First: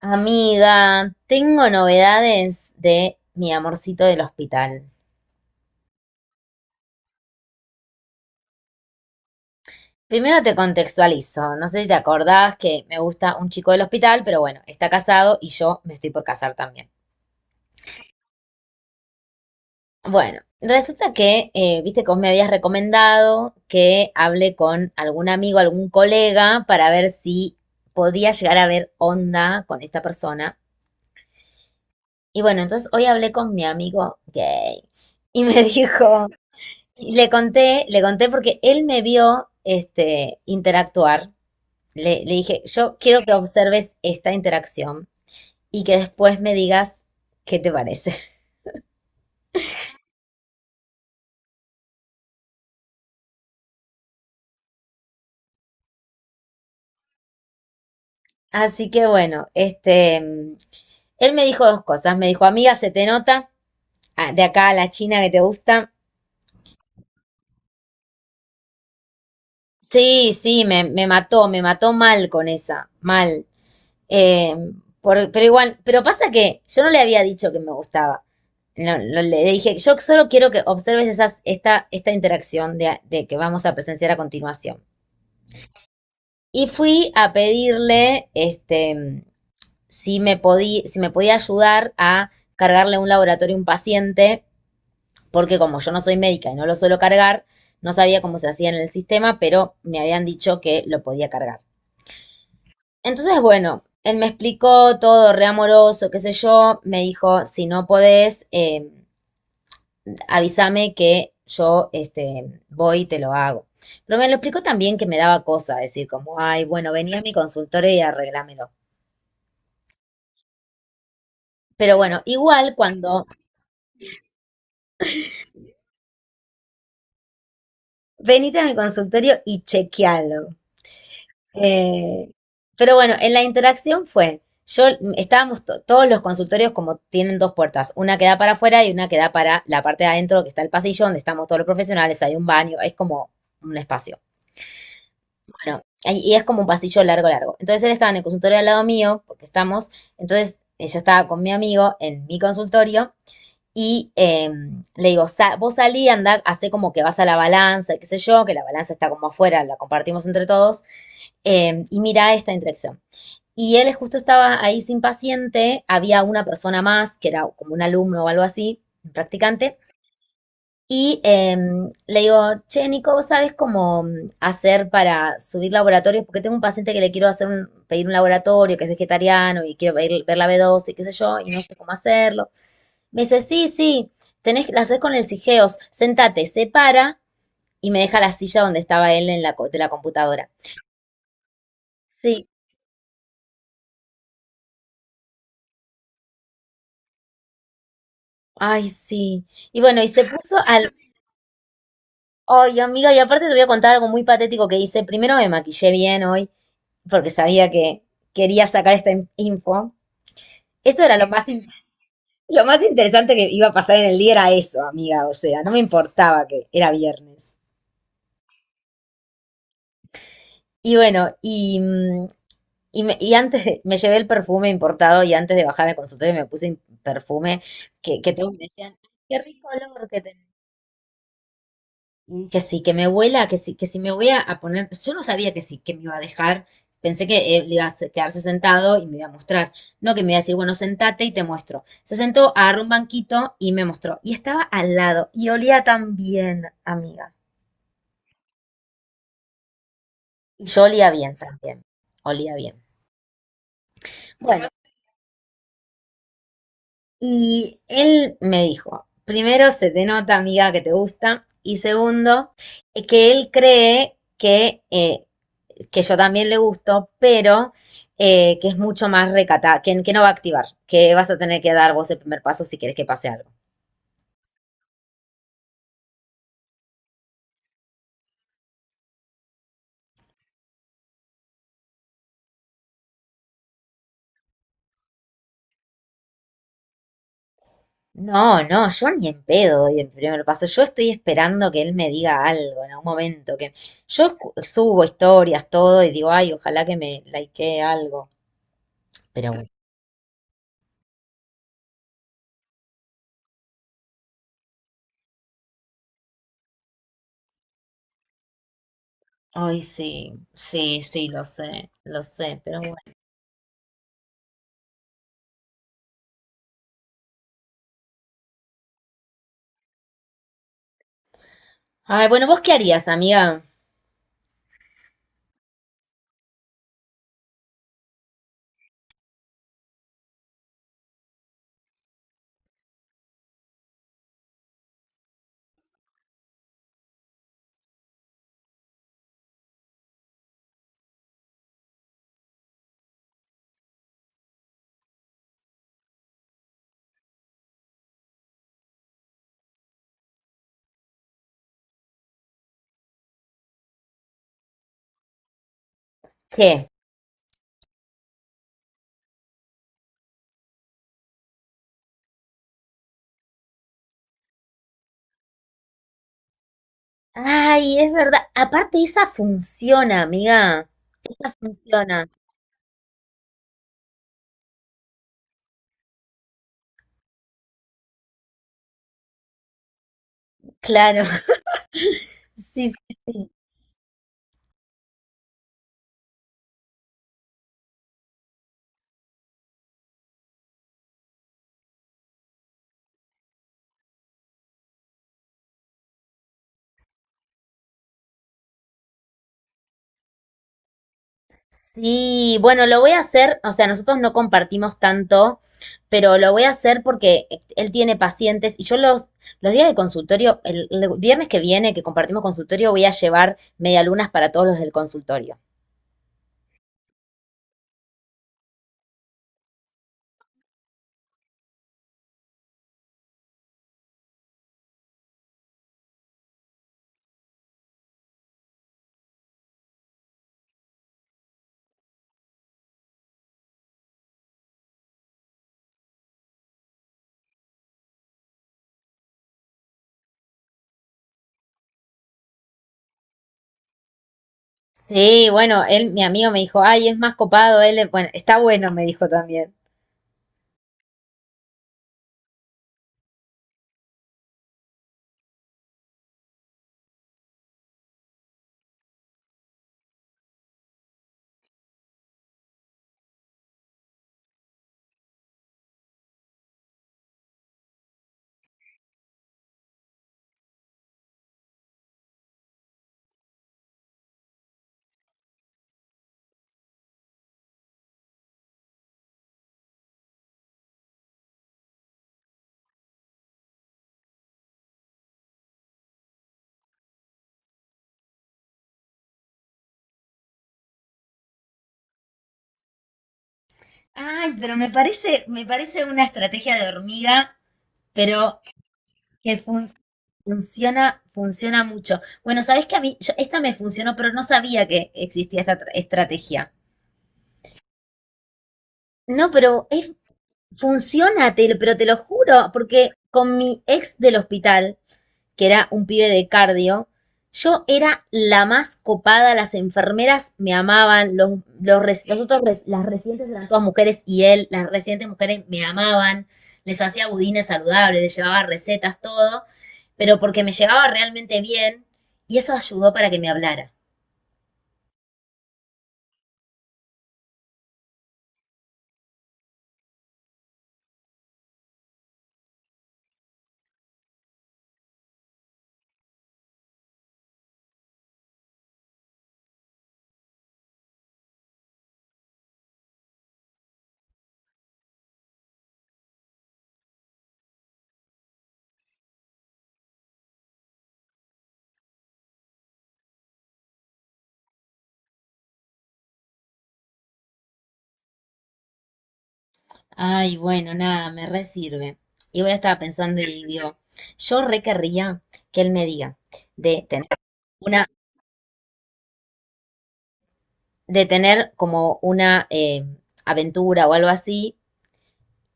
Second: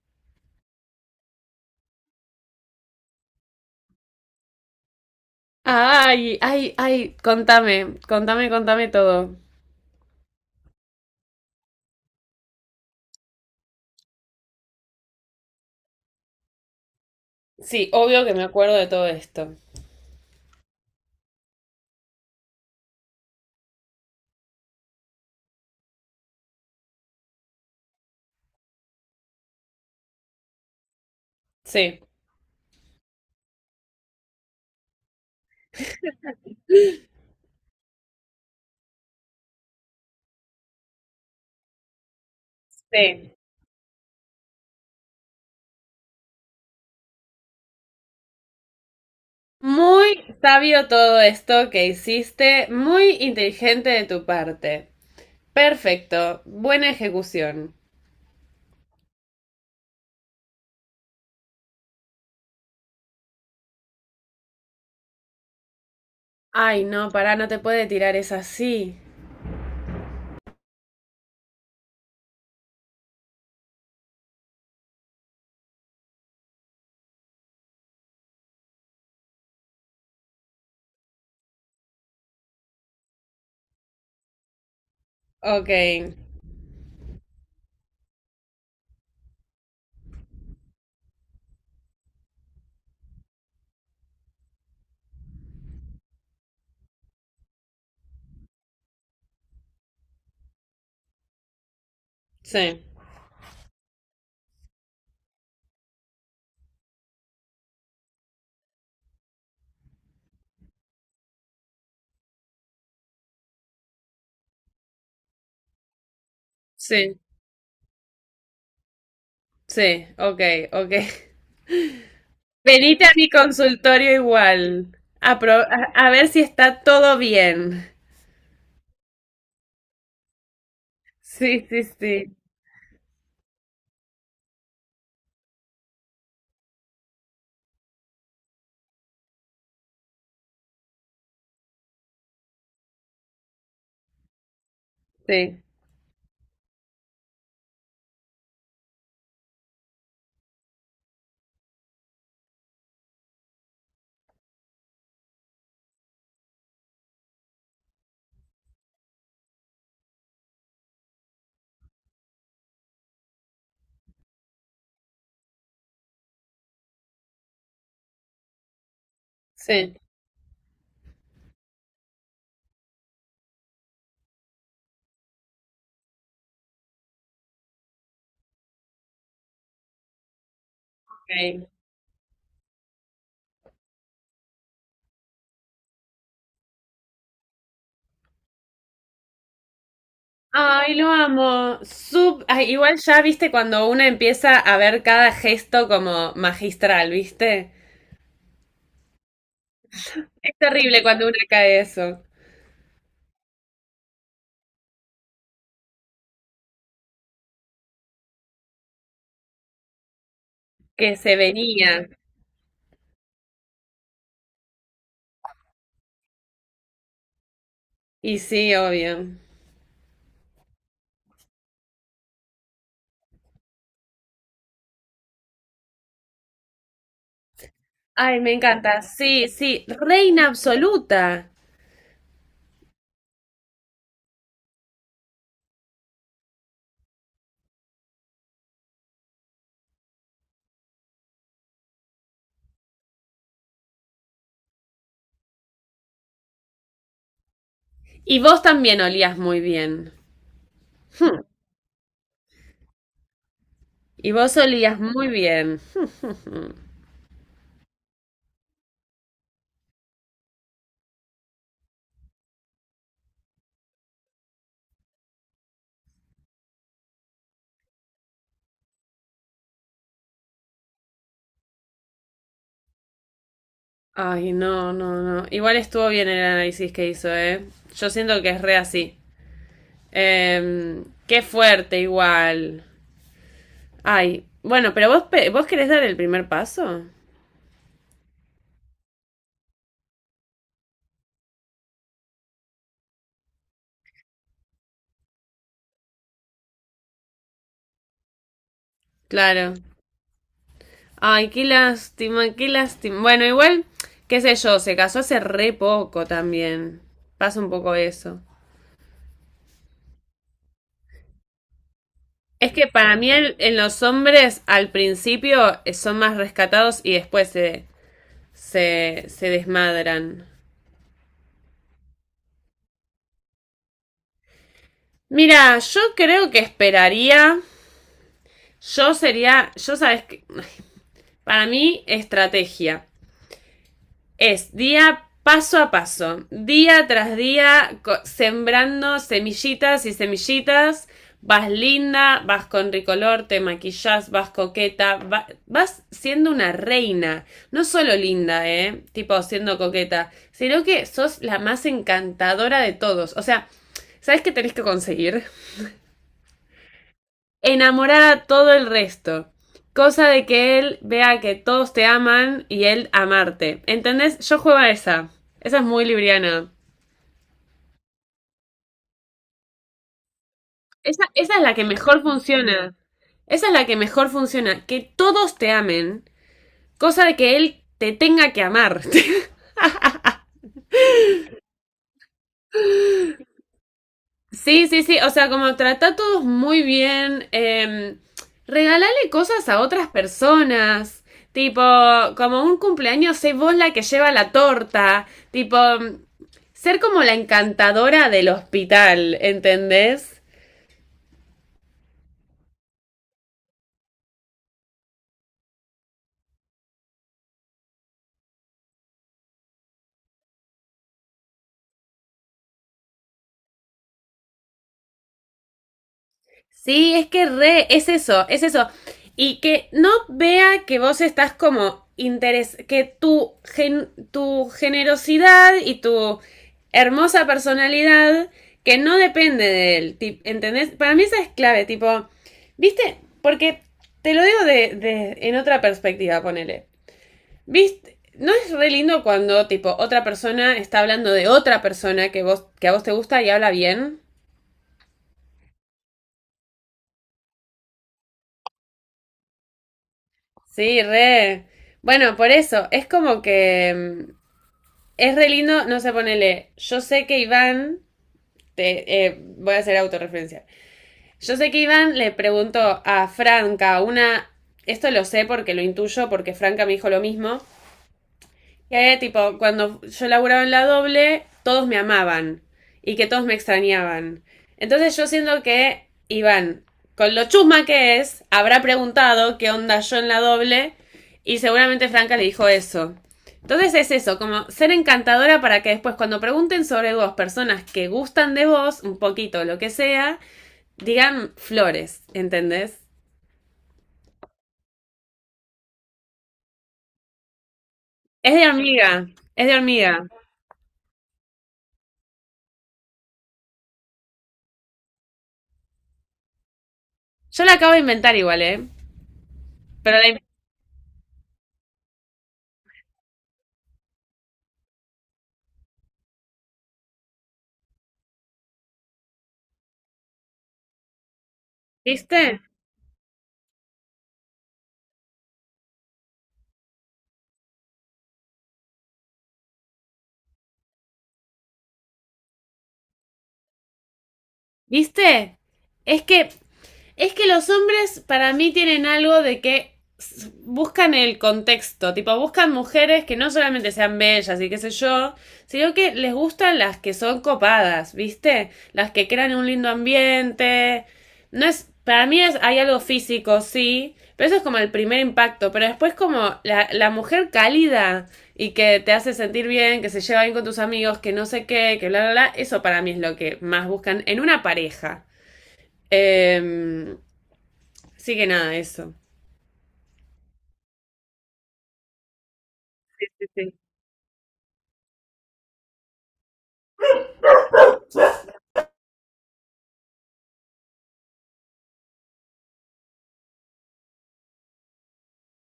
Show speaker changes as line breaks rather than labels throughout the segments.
Amiga, tengo novedades de mi amorcito del hospital.
Ay, ay, ay, contame, contame, contame todo.
Primero te contextualizo, no sé si te acordás que me gusta un chico del hospital, pero bueno, está casado y yo me estoy por casar también.
Sí, obvio que me acuerdo de todo esto.
Bueno, resulta que, viste que vos me habías recomendado que hable con algún amigo, algún colega, para ver si podía llegar a ver onda con esta persona.
Sí,
Y bueno, entonces hoy hablé con mi amigo gay y me dijo... Y le conté porque él me vio este, interactuar. Le dije, yo quiero que
sí.
observes esta interacción y que después me digas qué te parece.
Muy sabio todo esto que hiciste, muy inteligente de tu parte. Perfecto, buena ejecución.
Así que bueno, este, él me dijo dos cosas. Me dijo, amiga, se te nota de acá a la China que te gusta.
Ay, no, pará, no te puede tirar es así.
Sí, sí, me mató mal con esa, mal. Eh, pero igual, pero pasa que yo no le había dicho que me gustaba. No, no le dije, yo solo quiero que observes esta interacción de que vamos a presenciar a continuación.
Ok,
Y fui a pedirle, este, si me podía, si me podía ayudar a cargarle a un laboratorio a un paciente, porque como yo no soy médica y no lo suelo cargar, no sabía cómo se hacía en el sistema, pero me habían dicho que lo podía cargar.
sí,
Entonces, bueno, él me explicó todo, re amoroso, qué sé yo. Me dijo, si no podés, avísame que yo este, voy y te lo hago. Pero me lo explicó también que me daba cosa, decir como, ay, bueno, vení
sí,
a mi consultorio y arreglámelo.
sí, ok, ok.
Pero bueno, igual
Venite a mi
cuando
consultorio igual, a, pro- a ver si está todo bien.
venite a mi consultorio y chequealo.
Sí, sí, sí.
Eh, pero bueno, en la interacción fue, yo estábamos todos los consultorios como tienen dos puertas, una que da para afuera y una que da para la parte de adentro, que está el pasillo donde estamos todos los profesionales, hay un baño, es como un espacio.
Sí,
Bueno, ahí- y es como un pasillo largo, largo. Entonces él estaba en el consultorio al lado mío, porque estamos, entonces yo estaba con mi amigo en mi consultorio y le digo, "Sa- vos salí, anda, hace como que vas a la balanza, qué sé yo, que la balanza está como afuera, la compartimos entre todos, y mira esta interacción. Y él justo estaba ahí sin paciente, había una persona más, que era como un alumno o algo así, un practicante,
sí.
y le digo, che, Nico, ¿vos sabés cómo hacer para subir laboratorios? Porque tengo un paciente que le quiero hacer pedir un laboratorio, que es vegetariano y quiero ver la B12 y qué sé yo, y no
Ok.
sé cómo hacerlo. Me dice, sí, sí, tenés, la haces con el Sigeos, sentate, se para y me deja la silla donde estaba él en de la computadora.
Ay, lo amo.
Sí,
Ay, igual ya viste cuando una empieza a ver cada gesto como magistral, ¿viste?
ay, sí. Y bueno, y se
Es
puso al...
terrible cuando una cae eso,
Ay, amiga, y aparte te voy a contar algo muy patético que hice. Primero me maquillé bien hoy porque sabía que quería sacar esta info. Eso
que
era lo
se
más,
venía.
lo más interesante que iba a pasar en el día, era eso, amiga. O sea, no me importaba que era viernes.
Y sí, obvio.
Y bueno, me llevé el perfume importado y antes de bajar al consultorio me puse perfume que
Ay, me
todos me decían,
encanta.
qué
Sí,
rico
sí,
olor que
reina absoluta.
Mm. Que sí, que me vuela, que sí, que si me voy a poner, yo no sabía que sí, que me iba a dejar, pensé que él iba a quedarse sentado y me iba a mostrar, no que me iba a decir, bueno, sentate y te muestro. Se sentó, agarró un banquito y me mostró, y estaba al lado, y olía tan bien, amiga.
Y vos también olías muy bien.
Yo olía
Hmm.
bien también, olía bien.
Y vos
Bueno,
olías muy bien.
y él me dijo, primero se te nota amiga, que te gusta, y segundo, que él cree que yo también le gusto, pero que es mucho más recata, que no va a activar, que vas a tener que dar vos el primer paso si querés que pase algo.
Ay, no, no, no. Igual estuvo bien el análisis que hizo, ¿eh? Yo siento que es re así. Qué fuerte igual. Ay, bueno, pero vos querés dar el primer paso.
No, no, yo ni en pedo doy el primer paso. Yo estoy esperando que él me diga algo en algún momento. Que yo subo historias, todo, y digo, ay, ojalá que me likee algo. Pero
Claro.
bueno.
Ay, qué lástima, qué lástima. Bueno, igual, qué sé yo, se casó hace re poco también. Pasa un poco eso.
Ay, sí, sí, sí, lo sé,
Es
pero
que
bueno.
para mí en los hombres al principio son más rescatados y después se desmadran.
Ay, bueno, ¿vos qué harías, amiga?
Mira, yo creo que esperaría. Yo sabes que, para mí, estrategia. Es día paso a paso, día tras día, sembrando semillitas y semillitas. Vas linda, vas con ricolor, te maquillas, vas coqueta, vas siendo una reina. No solo linda, ¿eh? Tipo siendo coqueta, sino que sos la más encantadora de todos. O sea, ¿sabes qué tenés que conseguir?
¿Qué?
Enamorar a todo el resto. Cosa de que él vea que todos te aman y él amarte. ¿Entendés? Yo juego a esa. Esa es muy libriana.
Ay, es verdad. Aparte, esa funciona, amiga.
Esa,
Esa
esa es la que mejor
funciona.
funciona. Esa es la que mejor funciona. Que todos te amen. Cosa de que él te tenga que amar.
Claro. Sí, sí, sí.
Sí, sí, sí, o sea, como trata a todos muy bien, regalale cosas a otras personas, tipo, como un cumpleaños, sé vos la que lleva la torta, tipo, ser como la encantadora del hospital, ¿entendés?
Sí, bueno, lo voy a hacer. O sea, nosotros no compartimos tanto, pero lo voy a hacer porque él tiene pacientes y yo los días de consultorio, el viernes que viene que compartimos consultorio, voy a llevar medialunas para todos los del consultorio.
Sí, es que re, es eso, es eso. Y que no vea que vos estás como interes, que tu generosidad y tu hermosa personalidad, que no depende de él, ti- ¿entendés? Para mí esa es clave, tipo, ¿viste? Porque te lo digo en otra perspectiva, ponele. ¿Viste? ¿No es re lindo cuando, tipo, otra persona está hablando de otra persona que a vos te gusta y habla bien?
Sí, bueno, él, mi amigo me dijo, ay, es más copado, él, bueno, está bueno, me dijo también.
Sí, re. Bueno, por eso, es como que es re lindo, no sé, ponele, yo sé que Iván, voy a hacer autorreferencia, yo sé que Iván le preguntó a Franca una, esto lo sé porque lo intuyo, porque Franca me dijo lo mismo, y había tipo, cuando yo laburaba en la doble, todos me amaban y que todos me extrañaban. Entonces yo siento que Iván, con lo chusma que es, habrá preguntado qué onda yo en la doble y seguramente Franca le dijo eso. Entonces es eso, como ser encantadora para que después cuando pregunten sobre dos personas que gustan de vos, un poquito, lo que sea, digan flores, ¿entendés?
Ay, pero me parece una estrategia de hormiga,
Es
pero
de hormiga,
que
es de hormiga.
funciona, funciona mucho. Bueno, sabes que a mí, yo- esta me funcionó, pero no sabía que existía esta estrategia.
Yo la acabo de inventar igual, ¿eh?
No, pero es,
Pero la...
funciona, te lo- pero te lo juro, porque con mi ex del hospital, que era un pibe de cardio, yo era la más copada, las enfermeras me amaban, los
¿Viste?
otros las residentes eran todas mujeres y él, las residentes mujeres me amaban, les hacía budines saludables, les llevaba recetas, todo, pero porque me llevaba realmente bien y eso ayudó para que me hablara.
¿Viste? Es que, es que los hombres para mí tienen algo de que buscan el contexto, tipo, buscan mujeres que no solamente sean bellas y qué sé yo, sino que les gustan las que son copadas, ¿viste? Las que crean un lindo ambiente. No es, para mí es, hay algo físico, sí, pero eso es como el primer impacto, pero después como la mujer cálida y que te hace sentir bien, que se lleva bien con tus amigos, que no sé qué, que bla, bla, bla. Eso para mí es lo que más buscan en una pareja. Eh, sí que nada, eso.
Ay, bueno, nada, me re sirve. Y ahora estaba
Sí,
pensando y
sí.
digo, yo re querría que él me diga de tener una de tener como una aventura o algo así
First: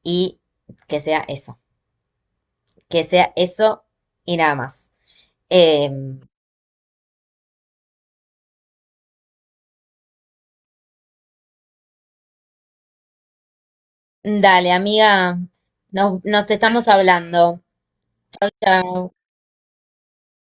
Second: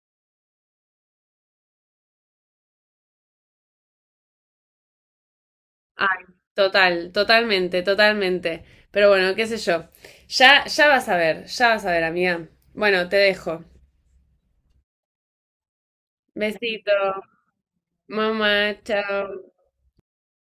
y que sea eso, que sea eso y nada más. Eh,
Ay, total, totalmente, totalmente. Pero bueno, qué sé yo. Ya vas a ver, ya vas a ver, amiga. Bueno, te dejo.
dale, amiga, nos, nos estamos
Besito.
hablando.
Mamá,
Chau, chau.
chao.